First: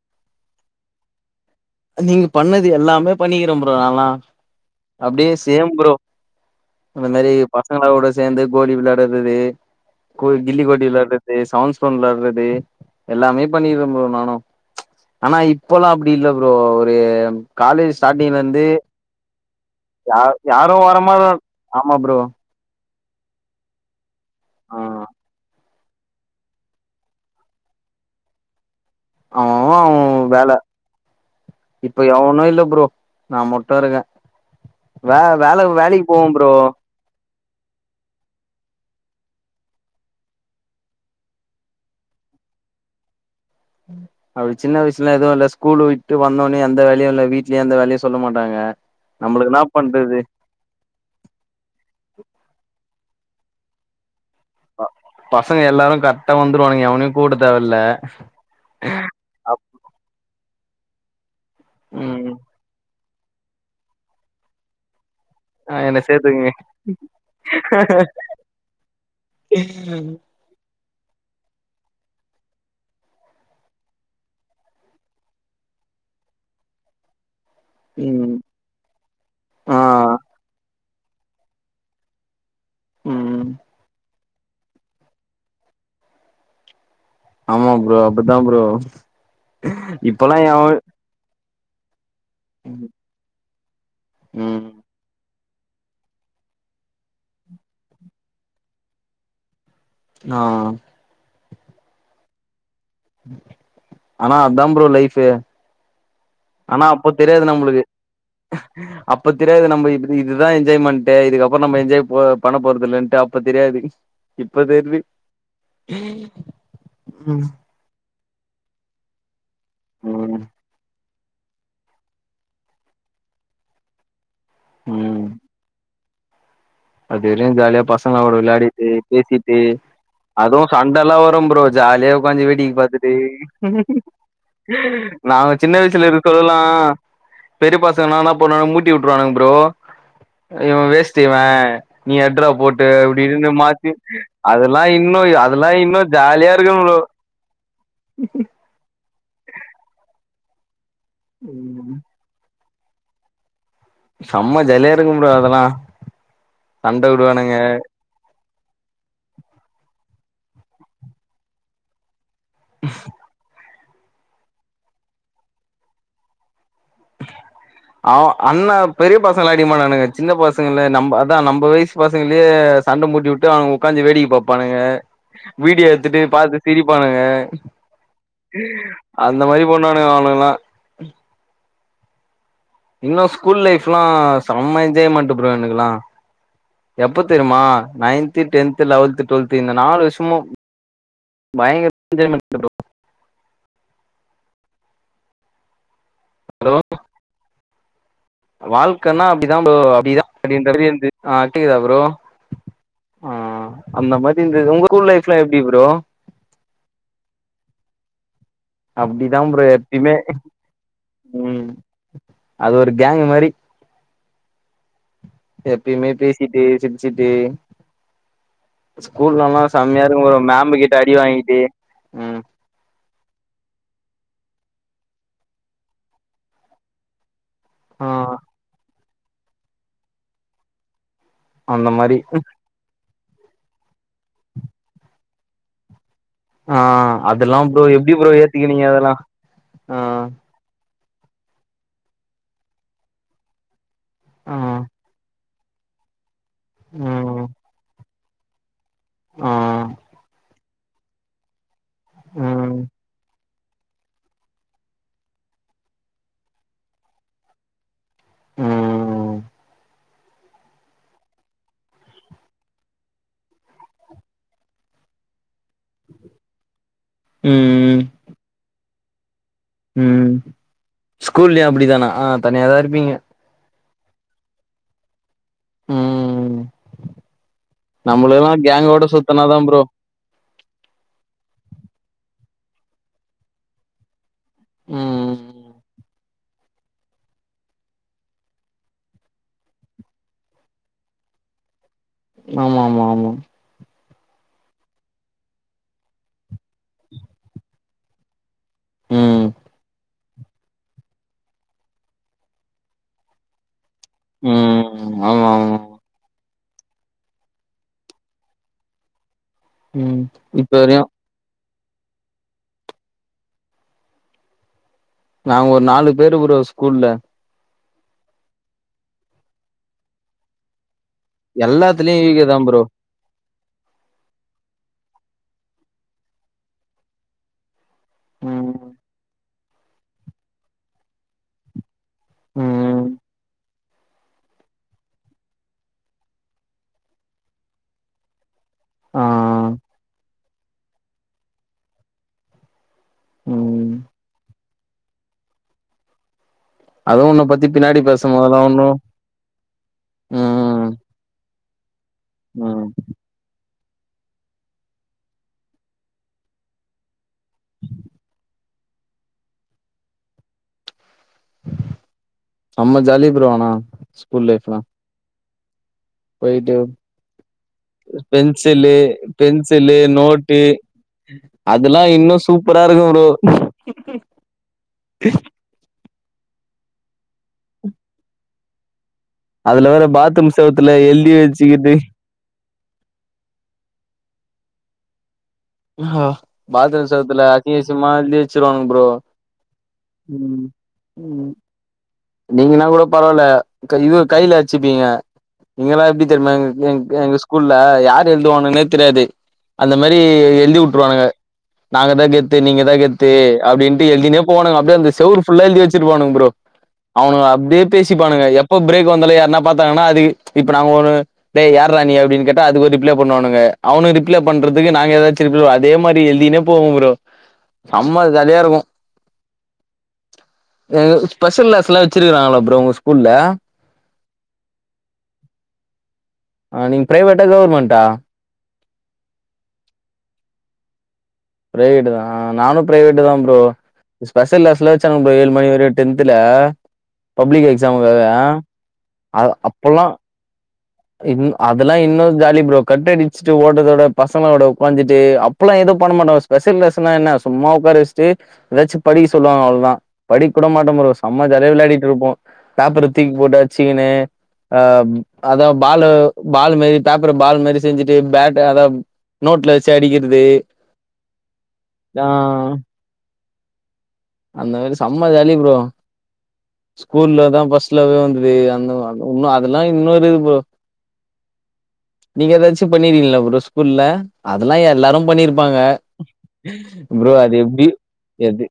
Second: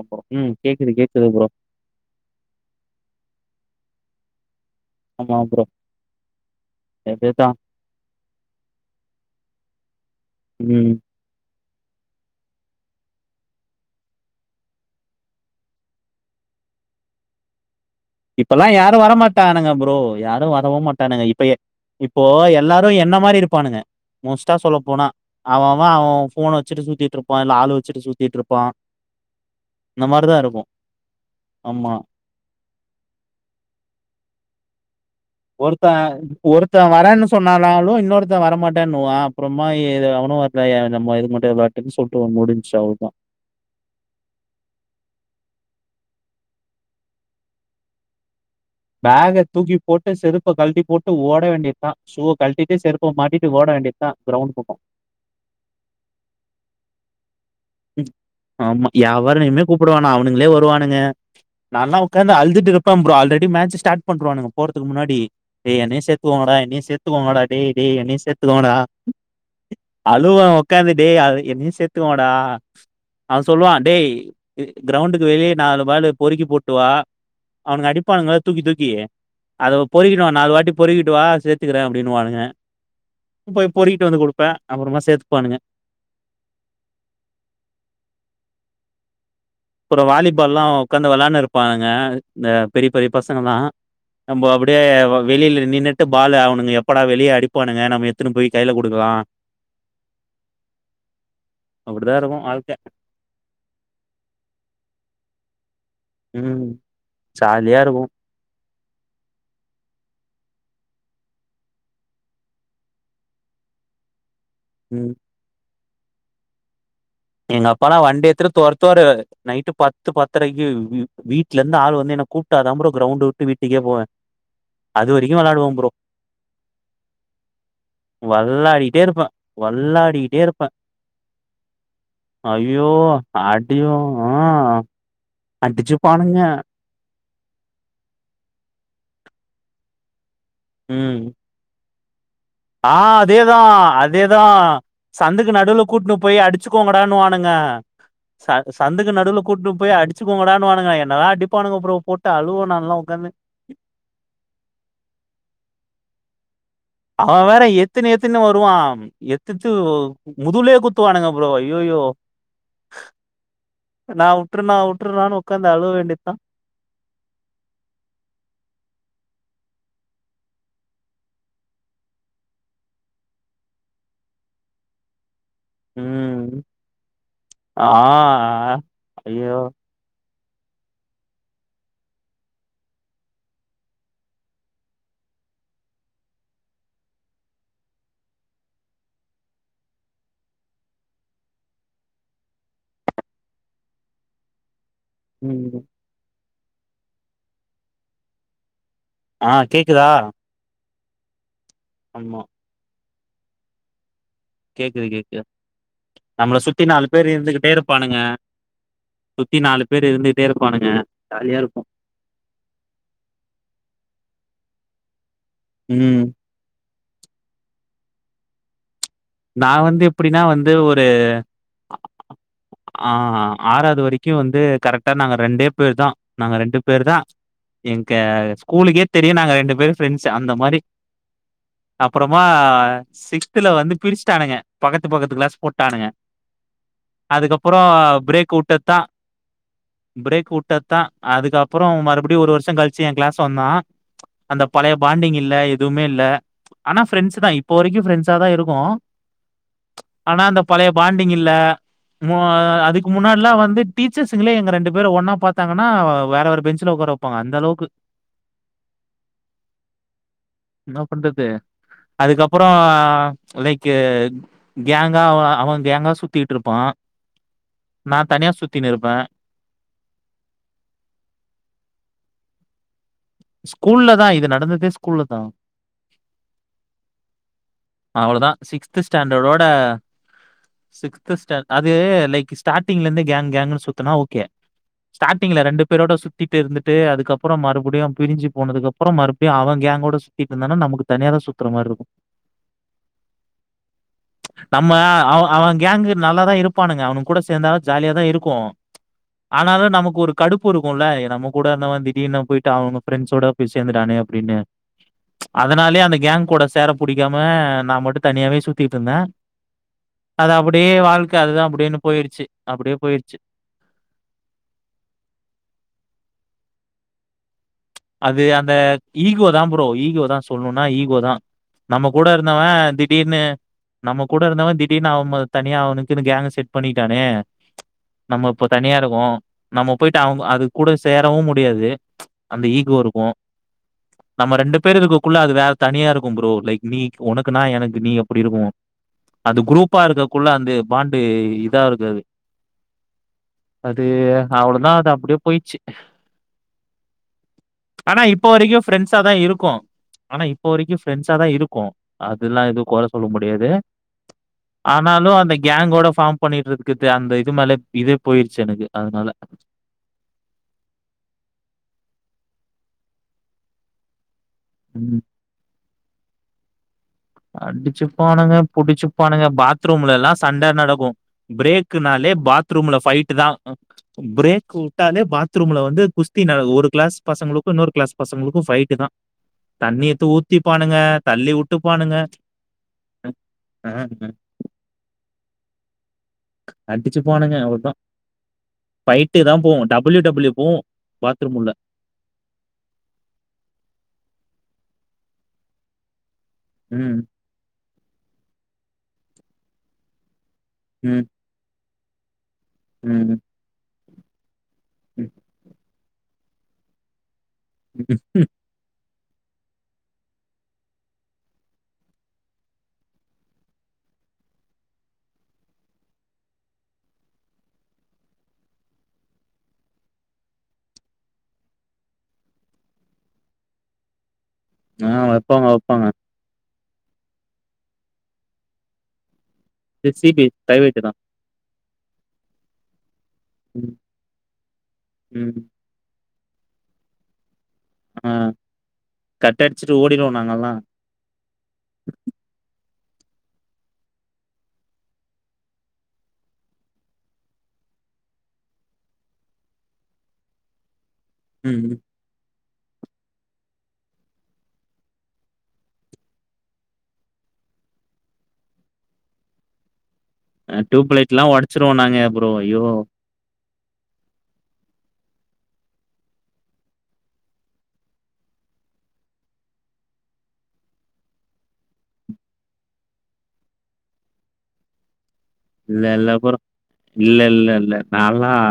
அப்றோ ம் கேக்குது கேக்குது ப்ரோ நீங்க பண்ணது எல்லாமே பண்ணிக்கிறே ப்ரோ நாள்ளா அப்படியே சேம் ப்ரோ இந்த மாரி அதேதா பசங்களாட சேந்து கோழி விள்ளாடடுறது கோ கில்லி கோடி ம் விளடுறது சவுண்ட்ஸ் போன் வெள்ளாரது எல்லாமே பண்ணி இருக்கோ ப்ரோ நானு ஆனா இப்பல்லா அப்டி இல்ல ப்ரோ ஒரு காலேஜ் ஸ்டார்டிங்ல இருந்து இப்பல்லா யாரு வரமாட்டானுங்க ப்ரோ யா யாரு வரவு மாட்டானுங்க வரமாட் இப்ப ஆமா ப்ரோ இப்போ எல்லா என்ன மாரி இருப்பானுங்க மோஸ்ட்டா சொல்ல ஆ போனா அவ அவ போனை வச்சுட்டு சுத்திட்ருப்பா இல்ல ஆள் வச்சுட்டு சுத்திட்ருப்பா அவ அவ இந்த அவ்அவ மாரிதா வேலை இருக்கு ஆமா இப்ப எவனு இல்ல ப்ரோ நா மட்டு இருக்கே வே வேல வேலைக்கு போவே ப்ரோ சொன்னாலாலு இன்னொருத்த வரமாட்டேன்னுவா அப்புறமா அவனும்ல நம் எது மட்டும்ன்னு சொல்லிட்டு முடிஞ்சு அவ்ளோதா அப்படி சின்ன வயசுலா எதுவு இல்ல ஸ்கூல் விட்டு வந்தோன்னே எந்த வேலையு இல்ல வீட்லயே அந்த வேலையு சொல்ல மாட் பேகை தூக்கி போட்டு செருப்ப கழட்டி போட்டு ஓட வேண்டியதுதா சூ கழட்டிட்டு செருப் பு மாட்டிட்டு ஓட வேண்டியது தா பசங்க எல்லாரு கரெக்டா வந்துருவானுங்க எவனையு கூப்ட தேவல்ல ஆமா யவரயுமே கூப்படவேனா அவனுங்களே வருவானுங்க நான்ல்லா உக்காந்து ம் அழுதுட்ருப்பே ப்ரோ ஆல்ரெடி மேட்ச் ஸ்டார்ட் பண்றுவாங்க போறதுக்கு முன்னாடி ஆ டேய் என்ன என்னயு சேத்துக்குங்க சேத்துக்கோங்கடா என்னயு சேத்துக்கோங்கடா டேய் டேய் என்னையு சேத்துக்கோங்கடா அழுவ உக்காந்து டேய் என்னயு சேத்துக்கோங்கா டா அவ சொல்லுவா டேய் கிரௌண்டுக்கு வெளிய நாலு பாலு பொறுக்கி போட்டுவா அவனுக்கு அடிப்பானங்க ம் தூக்கி தூக்கி அத ஆ பொறிக்கணு நாலு வாட்டி பொறிகிட்டு வா சேத்துக்கறே அப்படின்னு வானுங்க ம் போய் பொறிகிட்டு வந்து குடு ப்பே அப்பறமா சேத்துக்குவானுங்க ஆமா ப்ரோ அப்பித்தா ப்ரோ அப்றோ இப்பல்லா எவ வாலிபால்லா உக்காந்து விளாண்ருப்பாங்க இந்த பெரிய பெரிய பசங்கலா நம்ப ம் அப்படியே வெளியில நின்ட்டு பாலு அவனுங்க எப்படா வெளியே அடிப்பானுங்க நம்ம எத்தன்னு போய் கையில குடுக்கலா ஆ அப்படித்தா இருக்கு வாழ்கை ஆனா அத்தா ப்ரோ லைஃபு ம் ஆனா அப்போ தெரியாது ஜாலியா நம்மளுக்கு இருக்கு அப்ப தெரியாது நம்ம இப் இதுதா என்ஜாய்மண்டு இதுக்கப்புற நம்ம என்ஜாய் போ பண்ண போறதுல்லன்ட்டு அப்ப தெரியாது பிடி இப்ப தெர்து ம் எங்க அப்பல்லா வண்டி எடுத்துட்டு தொரத்துவாரு நைட்டு பத்து ம் பத்தரைக்கு பி வீட்லந்து ஆள் வந்து என்ன கூப்ட்டாதா ப்ரோ கிரௌண்ட்ட வுட்டு வீட்டுக்கே போவே அது வரிக்கு வெளாடுவோ ப்ரோ அதுவரையு ஜாலியா பசங்களா கூட விளையாடிட்டு வெள்ளாடிட்டே இருப்பே பேசிட்டு வெள்ளாடிட்டே அதுவு இருப்பே சண்டலா வரும் ப்ரோ ஜாலியா உக்காந்து வேடிக்க ஐயோ பாத்துட்டு அடியு ஆ நாங்க சின்ன வய்சுல இருக்க அடிச்சுப்பானுங்க சொல்லா பெரிய பசங்கனா என்னாப் பண்ணுவாங்க மூட்டி வுட்ருவானுங்க ப்ரோ இவ ம் வேஸ்டு இவ நீயட் ட்ரா போட்டு ஆ இப்டினு அதேதா மாத்தி அதேதா அதெலா இன்னு சந்துக்கு அதெலா இன்னு ஜாலியாருக்கு ப்ரோ ங்க ச சந்துக் கு நடுவுல கூட்டுனுப் போய் அடிச்சுகோங்கடான்னுவாங்க என்னலா அடிப்பானுங்க ப்ரோ போட்டு அழுவ நாலா உக்காந்து செம்ம ஜாலியாருக்கு ப்ரோ அதெலா அவ வேற எத்துனு எத்துனு வ ருவா எத்துத்து முதுவுலே குத்துவானுங்க ப்ரோ ஐயையோ நா வுட்ருனா வுட்ருனானு உக்காந்து அழுவ வேண்டித்தா அவ அண்ண பெரிய பசங்கள அடிகமாட்டானுங்க சின்ன பசங்கள நம்ம அதா நம்ப வய்ஸ் பசங்களியே சண்ட மூட்டி வுட்டு அவுனுங்க உக்காந்து வேடிக்க பாப்பானுங்க வீடியோ எத்துட்டு ம் பாத்து சிரிப்பானுங்க ஆ அந்த ஐயோ மாரி பண்ணுவானுங்க அவனுங்லா இன்னு ஸ்கூல் லைஃப்லா செம்ம என்ஜாய்மென்ட்டு ப்ரோ எனக்குலா எப்பத் தெரியுமா நைன்த்து டென்த்து லெவல்து டுவல்த்து இந்த நாலு வருஷமு பயங்கர என்ஜாய்மென்ட்டு ப்ரோ ம் ம் ஹலோ வாழ்க்கன்னா ஆ அப்டிதா ப்ரோ கேக்குதா அப்டிதா அப்டின்ற மேரி வந்து ஆ கேக்குதா ப்ரோ ஆமா ஆ அந்த மாரி இருந்தது உங்க கேக்குது ஸ்கூல் லைஃப்லா கேக்குது எப்டி ப்ரோ நம்மள சுத்தி நாலு பேரு இருந்துகிட்டே இருப்பானுங்க அப்டிதா சுத்தி ப்ரோ நாலு பேர் எப்பயுமே இருந்துகிட்டே இருப்பானுங்க ம் ஜாலியாருக்கு அது ஒரு கேங்க்கு மாரி எப்பியுமே ம் பேசிட்டே சிரிச்சிட்டே ஸ்கூல்லலா நா வந்து செம்மையாருக்கு ப்ரோ எப்டின்னா வந்து மேம்மு ஒரு கிட்ட அடி வாங்கிட்டு உம் ஆ ஆறாது வரிக்கு வந் து கரெக்டா நாங்க ரெண்டேப் பேர்தா நாங்க ரெண்டுப் பேர்தா ஆ எங்க ஸ்கூலுகேத் தெரியு நாங்க ரெண்டு பேரு ஃப்ரெண்ட்ஸ் அந்த மாரி அந்த மாரி அப்றமா சிக்ஸ்த்துல வந்து பிரிஸ்ட்டானுங்க பக்கத்து பக்கத்து கிளாஸ் போட்டானுங்க ஆ அதெல்லா அதுக்கப்புற ப்ரோ எப்டி ப்ரோ பிரேக் ஏத்துக்கினீங்க வுட்டத்தா அதெல்லா ஆ பிரேக் வுட்டத் தா அதுக்கப்புற மறுபடியு ஒரு வருஷ கழிச்சு ஏ கிளாஸ் வந்தா ஆ அந்த பழைய பாண்டிங் இல்லத் எதுமே இல்ல ஆனா ம் ஃபிரண்ட்ஸ்தா இப்போ வரைக்கு ஃபிரெண்ட்ஸ்சாதா இருக்கோ ஆ ஆனா அந்தப் பழைய பாண்டிங் இல்ல மு ம் அதுக்கு முன்னாடிலா வந் து டீச்சர்ஸுங்ளே எங்க ரெண்டு பேரு ஒன்னா பாத்தாங்கனா வேற வேற பெஞ்சுல உக்கார வப்பாங்க அந்தளவுக்கு ம் என்னாப் பண்றது அதுக்கப்புற லைக் கேஃக் கேங்கா அவ அவ கேங்கா சுத்திட்ருப்பா ம் நா தனியா சுத் த்தினு இருப்பே ம் ஸ்கூல்லியு அப்டிதானா தனியாதா இருப்பீங்க ஸ்கூல்லதா இது நடந்ததே ஸ்கூல்லதா உம் அவ்ளோதா நம்புளுகுலா கேங்கோட சுத்தனாதா ப்ரோ சிக்ஸ்து ஸ்டேண் அது லைக் ஸ்டார்டிங்லந்து கேங் கேங்குனு சுத்தனா ஓகே ஸ்டாட்டிங்ல ம் ரெண்டு பேரோட சுத் த்திட்டு இருந்துட்டு அதுக்கப்புற மறுபடியு பிரிஞ்சு போனதுக்கப்பற மறுபடியு அவ கேங்கோட சுத்திட்ருந்தானா நமக்கு தனியாதா சுத்தற மார்ருக்கு ஆமாமா ஆமா நம்ம அவ அவங்கேங்கு நல்லாதா இருப்பானுங்க அவனுக கூட சேந்தா ஜாலியாதா இருக்கு ம் ஆனாலு நமக்கு ஒரு கடுப்பு இருக்குல்ல நம்ம கூட இருந்தவ திடீர்னு போயிட்டு அவங்க ஃப்ரெண்ட்ஸோட போய் சேந்துட்டானே அப்டின்னு ம் ஆமா ஆமா அதனாலயே அந்த கேங் கூட சேர புடிக்காம நா மட்டு தனியாவே சுத்திட்ருந்தே ம் அது இப்ப அப்டியே வரையு வாழ்க்க அதுதா அப்டினு போயிருச்சு அப்டியே போயிருச்சு நாங்க ஒரு நாலு பேரு ப்ரோ ஸ்கூல்ல அது அந்த ஈகோ தா ப்ரோ ஈகோதா சொல்ணணுனா ஈ கோதா நம்ம எல்லாத்துலயு கூட ஈகோ தா இருந்தவ ப்ரோ திடீர்னு நம்ம கூட இருந்தவ திடீர்னு அவ ம தனியா அவுனுக்குனு கேங்க செட் பண்ணிட்டானே நம்ம இப்ப ம் தனியா இருக்கோ நம்ம போயிட்டு அவுங்க அது கூட சேரவு முடியாது அந்த ஈகோ ம் இருக்கு நம்ம ரெண்டு பேர் இருக்கக்குள்ள அது வேற தனியா இருக்கு ப்ரோ லைக் மீக் உனக்கு நா எனக்கு நீ அப்டி இருக்கு ஆ அது குரூப்பா இருக்கக்குள்ள அது பாண்டு இதா இருக்காது ம் அது அவளதா அது அப்டியே போயிச்சு அதுவு உன்ன பத்தி பின்னாடி ஆனா இப்ப பேசும்போதெல்லா வரைக்கு ஒன்னு ஃப்ரெண்ட்ஸா தா இருக்கோ ஆனா இப்ப ம் வரைக்கு ஃப்ரெண்ட்ஸா தா இருக்கோ அதுல்லா எது ம் கொற சொல்ல முடியாது ஆனாலு அந்த கேங்கோட ஃபார்ம் பண்ணிட்ருக்கது அந்த இது மேல இதே போயிருச்சு எனக்கு அதுனால [inaudible] செம்ம ஜாலி ப்ரோ ஆனா ஸ்கூல் லைஃப்லா ம். ரைட்டு அடிச்சுபானுக புடிச்சுபானுக பென்சிலு பாத்ரூம்லெல்லா நோட்டு சண்ட நடக்கு அதெல்லா பிரேக்குனா லே இன்னு சூப்பரா பாத்ரூம்ல இருக்கு ப்ரோ ஃபைட்டு தா ப்ரேக் வுட்டாலே பாத்ரூம்ல வந்து குஸ் தி ந ஒரு கிளாஸ் பசங்களுக்கு இன்னொரு கிளாஸ் பசங்களுக்கு ஃபைட்டு தா அதுல வேற தண்ணி எத்து பாத்ரூம் செவுத்துல ஊத்திப்பானுங்க எழுதி தள்ளி வச்சுக்கிட்டு உட்டுபானுங்க ம் ம் ஹ ஆஹா பாத்ரூம் அடிச்சு செவுத்துல பானுங்க அசிங்க அவ்ளுதா அசிங்கமா எழுதி வச்சிருவானுங்க ப்ரோ ஃபைட்டு தா போவூ டபள்யூ டபிள்யூ ம் போவு ம் பாத்ரூம் உள்ள நீங்கன்னா கோட பரவால இது கைல அச்சுபீங்க இங்கல்லா எப்டி தெரிமா எங் எங் ம் எங்கு ஸ்கூல்ல யார் எழுதுவானுகனே தெரியாது அந்த மாரி எழுதி உட்ருவானுக ம் நாங்க தா கெத்து நீங்க தா கெத்து ம் அப்டின்ட்டு எழுதினே போவானுக அப்டியே அந்த ம் செவுரு ஃபுல்லா எழுதி வெச்சிருப்பானுக ப்ரோ அவுனுக அப்டியே ம் பேசிப்பானுக எப்ப பிரேக் லே யார்னா பாத்தாங்கனா அது இப்ப நாங்க ஒரு டே யார்றா நீ அப்டின் கேட்டா அதுக்கு ரிப்ளை பண்ணுவானுக அவனு க ரிப்ளை பண்றதுக்கு நாங்க எதாச்சு ரிப் அதே மாரி எழுதினே போவோ ப்ரோ செம்ம ஜாலியா இருக்கு ம் ஸ்பெஷல் க்ளாஸ் லா வச்சிருக்றாங்ளா ப்ரோ உங்க ஸ்கூல்ல ஆ வெப்பாங்க வெப்பாங்க ஆ நீங்க ப்ரைவேட்டா கவர்மெண்ட்டா ச சி பி ப்ரைவேட்டுதா ப்ரைவேட்டுதா ஆ நானு பிரைவேட்டுதா ப்ரோ ம் ஸ்பெஷல் க்ளாஸ்லா வெச்சாங்க ப்ரோ ஏழு ம் மணி வரையு டென் த்ல பப்ளிக் எக்ஸாம்காக ஆ அ கட் அடிச்சுட்டு அப்பல்லா ஓடிடுவோ நாங்கல்லா இன் அதெல்லா இன்னு ஜாலி ப்ரோ கட்டடிச்சுட்டு ஓடறதோட பசங்களோட உக்காந்துட்டு அப்பலா எதுவு பண்ண மாட்டோ ஸ்பஷல் க்ளாஸ்னா என்ன சும்மா உக்கார வச்ட்டு எதாச்சு படிக்க சொல்வாங்க அவ்ளதா படிக்க கூட மாட்ட ப்ரோ செம்ம ஜாலியா ம் விளையாடிட்ருப்போ பேப்பர தூக்கி போட்டு அச்சிகனு அ அதா பாலு பால் மாரி பேப்பர பால் மாரி செஞ்சுட்டு பேட் அத நோட்ல வெச்சு அடிக்கிற அ டியூப்லைட்லா ஒடச்சிருவோ நாங்க ஆ ப்ரோ ஐயோ அந்த மாரி செம்ம ஜாலி ப்ரோ ஸ்கூல்லதா ஃபஸ்ட் லவ்வே வந்துது அந்த இ அதெல்லா இன்னொரு இது ப்ரோ நீங்க எதாச்சு பண்ணிருக்கிங்ளா ப்ரோ ஸ்கூல்ல அதெலா எல்லாரு பண்ணிருப் ப்பாங்க இல்ல இல்ல ப்ரோ ப்ரோ இல்ல அது இல்ல எப்டி இல்ல நால்லா எது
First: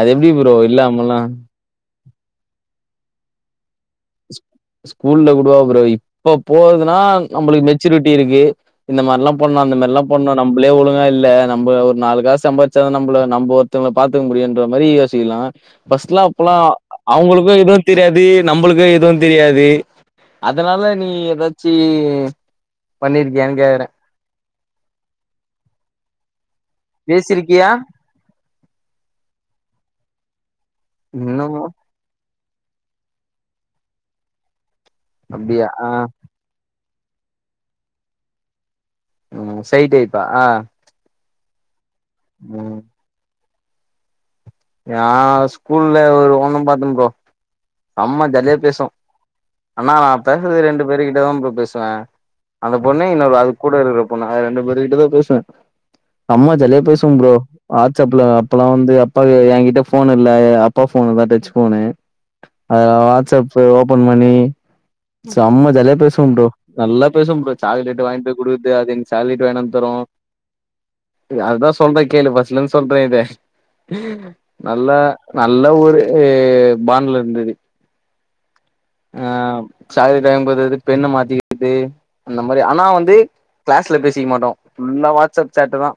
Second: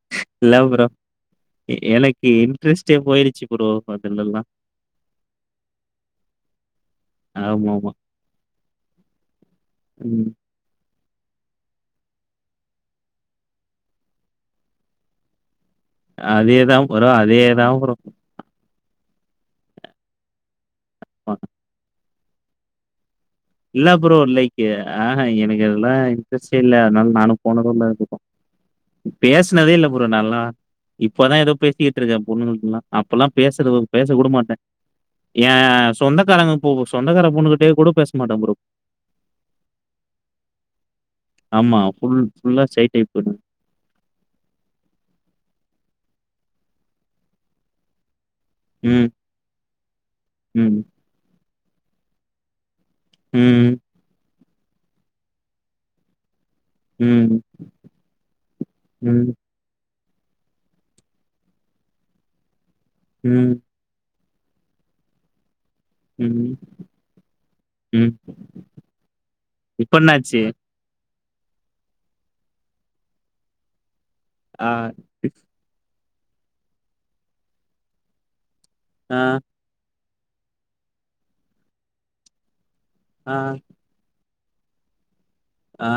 அது எப்டி இல்ல ப்ரோ இல்லாமல்லா எ எனக்கு இன்ட்ரெஸ்ட்டே போயிரிச்சி ப்ரோ அதுலல்லா ஸ்கூல்ல கூடவா ப்ரோ இப்பப் போறதுன்னா நம்பளுக்கு ஆமா ஆமா மெச்சூரிட்டி இருக்கு இந்த மாரில்லா பண் அந்த மேரில்லா ம் பண்ணோ நம்ப்ளே ஒழுங் கா இல்ல நம்ப ஒரு நாலு காஸ் சம்பாரிச்சா தா நம்பள நம்ப ஒருத்தவங்களப் பாத்துக்க முடியுன்ற மாரி யோசிக்கிலா ஃபஸ்ட்லா அப்பல்லா அதேதா ப்ரோ அவுங்களுக்கு அதேதா எதுவுந் ப்ரோ தெரியாது நம்பளுக்கு எதுவுந் தெரியாது அதனால நீ ஏதாச்சி பண்ணிருக்கியான்னு கேக்குறே இல்ல ப்ரோ லைக்கு ஆ ஹ எனக்கு அதெல்லா இன்ட்ரஸ்ட்டே இல்ல அதனால நானு பேசிருக்கியா போனது இல்ல [inaudible] பேஸ்னதே இல்ல ப்ரோ நால்லா இப்பதா ஏதோ இன்னமு பேசிக்கிட்ருக்க பொண்ணுங்கள்ட்டல்லா அப்பல்லா பேசுறது பேசக் கூட மாட்ட ஏ அப்டியா ஆ சொந்தக்காரங்க பொ சொந்தக்கார பொண்ணுகிட்டயே கூடொ பேசமாட்டம் ப்ரோ ம் சை டைப்பா ஆ ஆமா ஃபுல் ஃபுல்லா ம் ஷை டைப்புதா நா ஸ்கூல்ல ஒரு ஒண்ணும் பாத்தம் ப்ரோ அம்மா ஜாலியா பேசுவோ ம் ஆனா நா பேசுறது ம் ரெண்டு பேரு கிட்டதா ப்ரோ பேசுவ அந்த பொண்ணு இன்னொரு அதுக் கூட ம். இருக்குற பொண்ணு அது ரெண்டு பேரு கிட்ட தா பேசுவ செம்மா ஜாலியா பேசுவோம் ப்ரோ ம். வாட்ஸப்புல அப்பல்லா வந்து அப்பா ம். எ ஏங்கிட்ட ஃபோன் இல்ல ஏ அப்பா ஃபோனு தா டச் ஃபோனு அதுல ம். வாட்ஸ்சப்பு ஓப்பன் பண்ணி சம்ம ஜாலியா பேசுவோம் ப்ரோ ம். நல்லா பேசுவோம் ப்ரோ சாக்லேட்டு ம். வாய்ன்ட்டு குடுத்து அது எனக்கு சாக்லேட் வாய்ணாந்து தரு எ அதா சொல்ற கேளு ஃபஸ்லேந்து சொல்ற இது ஆ. நல்லா நல்ல ஒரு ஏ பான்ட்ல இருந்துது ஆ சாக்லேட் வாய்ம் போறது பெண்ண மாத்திக்கெற்து அந்த மாரி ஆனா வந்து ஆ. க்ளாஸ்ல பேசிக்க மாட்டோ ஃபுல்லா வாட்ஸ்ஸப் சாட்டு தா ஆ.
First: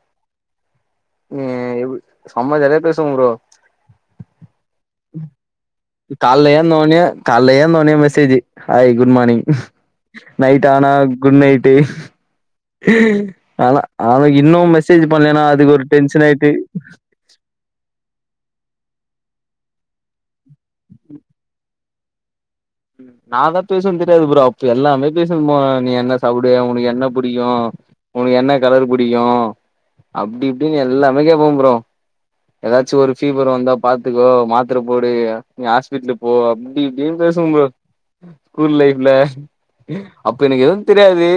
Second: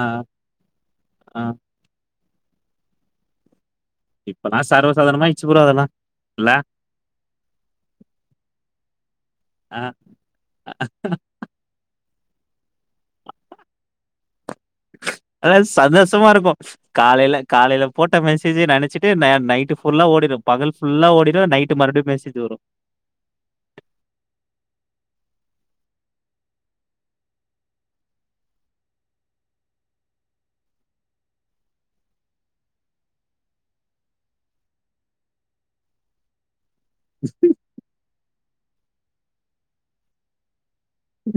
ஆ. ஏ செம்ம ஜாலியா பேசுவோம் ப்ரோ இப்பல்லா சர்வ சாதாரணமாயிருச்சி ப்ரோ அதெல்லா கால்ல ஏந்த ஒன்னே கால்ல ஏந்த ஒன்னே மெசேஜி ஹாய் குட் மானிங் ஆ. நைட் ஆ. ஆனா குட் நைட்டு ஆனா ஆ இன்னு மெசேஜ் பண்லேன்னா அதாவது அதுக்கு ஒரு டென்ஷன் சந்தோஷமா ஆயிட்டு ட மெசேஜே நெனச்சிட்டே ந நைட்டு ஃபுல்லா ஓடிரு பகல் ஃபுல்லா ஓடிரு நைட்டு மறுப்டியு மெசேஜு வரு நா தா பேசுவன் தெரியாது ப்ரோ அப்ப எல்லாமே பேசுவம் ப்ரோ நீ என்ன சாப்புடுவ ஒனக்கு என்ன புடிக்கு ஒனக்கு என்ன கலரு புடிக்கு அப்டி இப்டின்னு எல்லாமே கேப்பம் ப்ரோ ஏதாச்சு ஒரு ஃபீவர் வந்தா பாத்துக்கோ மாத்துர போடு நீ ஹாஸ்பிட்லுக் போ அப் டி இப்டின் பேசுவம் ப்ரோ ஸ்கூல் லைஃப்ல அப்ப எனக்கு எதுவுந் தெரியாது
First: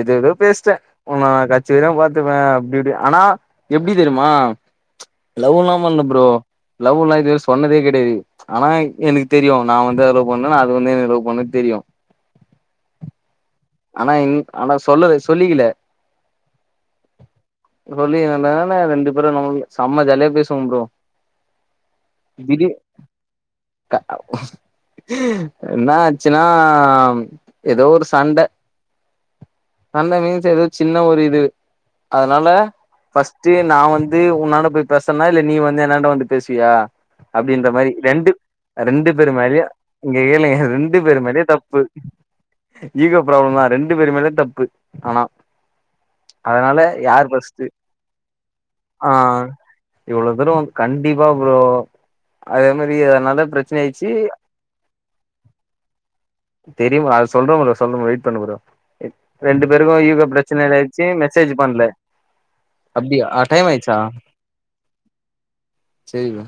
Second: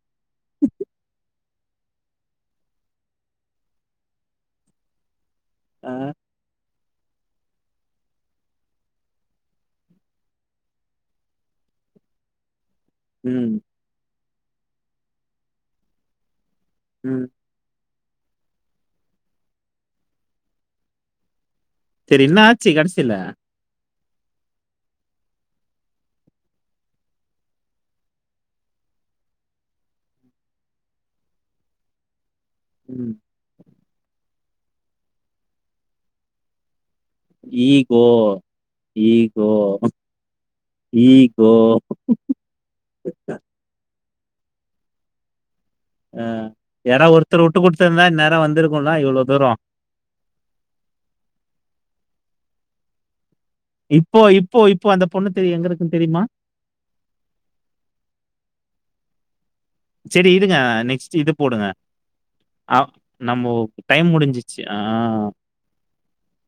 ஏதே ஏதோ பேஸ்ட்ட ஒன்ன கட்ஸி வர பாத்துப்ப அப்டி இப்டி ஆனா எப்டி தெரிமா லௌலா ஆ. பண்ல ப்ரோ லவ்வுல்லா இதுவரையு சொன்னதே கெடையாது ஆனா எனக்கு தெரியு நா வந்து அத லவ் பண்ண அது வந்து என்ன லவ் பண்ணு தெரியு ம் ஆனா என் ஆனா சொல்லல சொல்லிக்கில ம் சொல்லிக்கெல நானா ரெண்டு பேரு [unintelligible] நம்ம செம்ம ஜாலியா பேசுவோம் ப்ரோ சரி என்ன இது ஆச்சு கடைசில? என்னாச்சுன்னா ஏதோ ஒரு சண்ட சண்ட மீன்ஸ் ஏதோ சின்ன ஒரு இது அ த்னால ம். ஃபஸ்ட்டு நா வந்து உன்னாண்ட போய் பேசற்னா இல்ல நீ வந்து என்னாண்ட வந்து பேசுவியா அப்டின்ற மாரி ஈகோ. ரெண்டுப் ரெண்டு பேரு ஈகோ. மேலயு இங்க கேளுங்க ரெண்டு பேரு மேலயு ஈகோ. தப்பு ஈகோ ப்ராப்ளம் மா ரெண்டு பேரு மேலயு தப்பு ஆனா ஆஹ் அதனால யாராது யார் ஒருத்தர் உட்டு ஃபஸ்ட்டு குடுத்துருந்தா இன்நேரோ வந்திருக்கோல ஆ இவ்ளோ தூரோ இவ்ளோ துரோ கண்டிபா ப்ரோ அதே மாரி அதனாலப் பிரச்சன ஆயிர்ச்சி இப்போ இப்போ இப்போ அந்த பொண்ணு தெரி எங்க இருக்குன்னு தெரியுமா? தெரியுமா அத சொல்ற ப்ரோ சொல்ற ப்ரோ வெயிட் பண்ணு ப்ரோ ரெண்டு பேருகோ ஈகோ சரி பிரச்சன இதாயிடுச்சு மெசேஜ் பண்ல ஆஹ் நம்மோ டைம் முடிஞ்சிச்சு ஆஹ் செரி ப்ரோ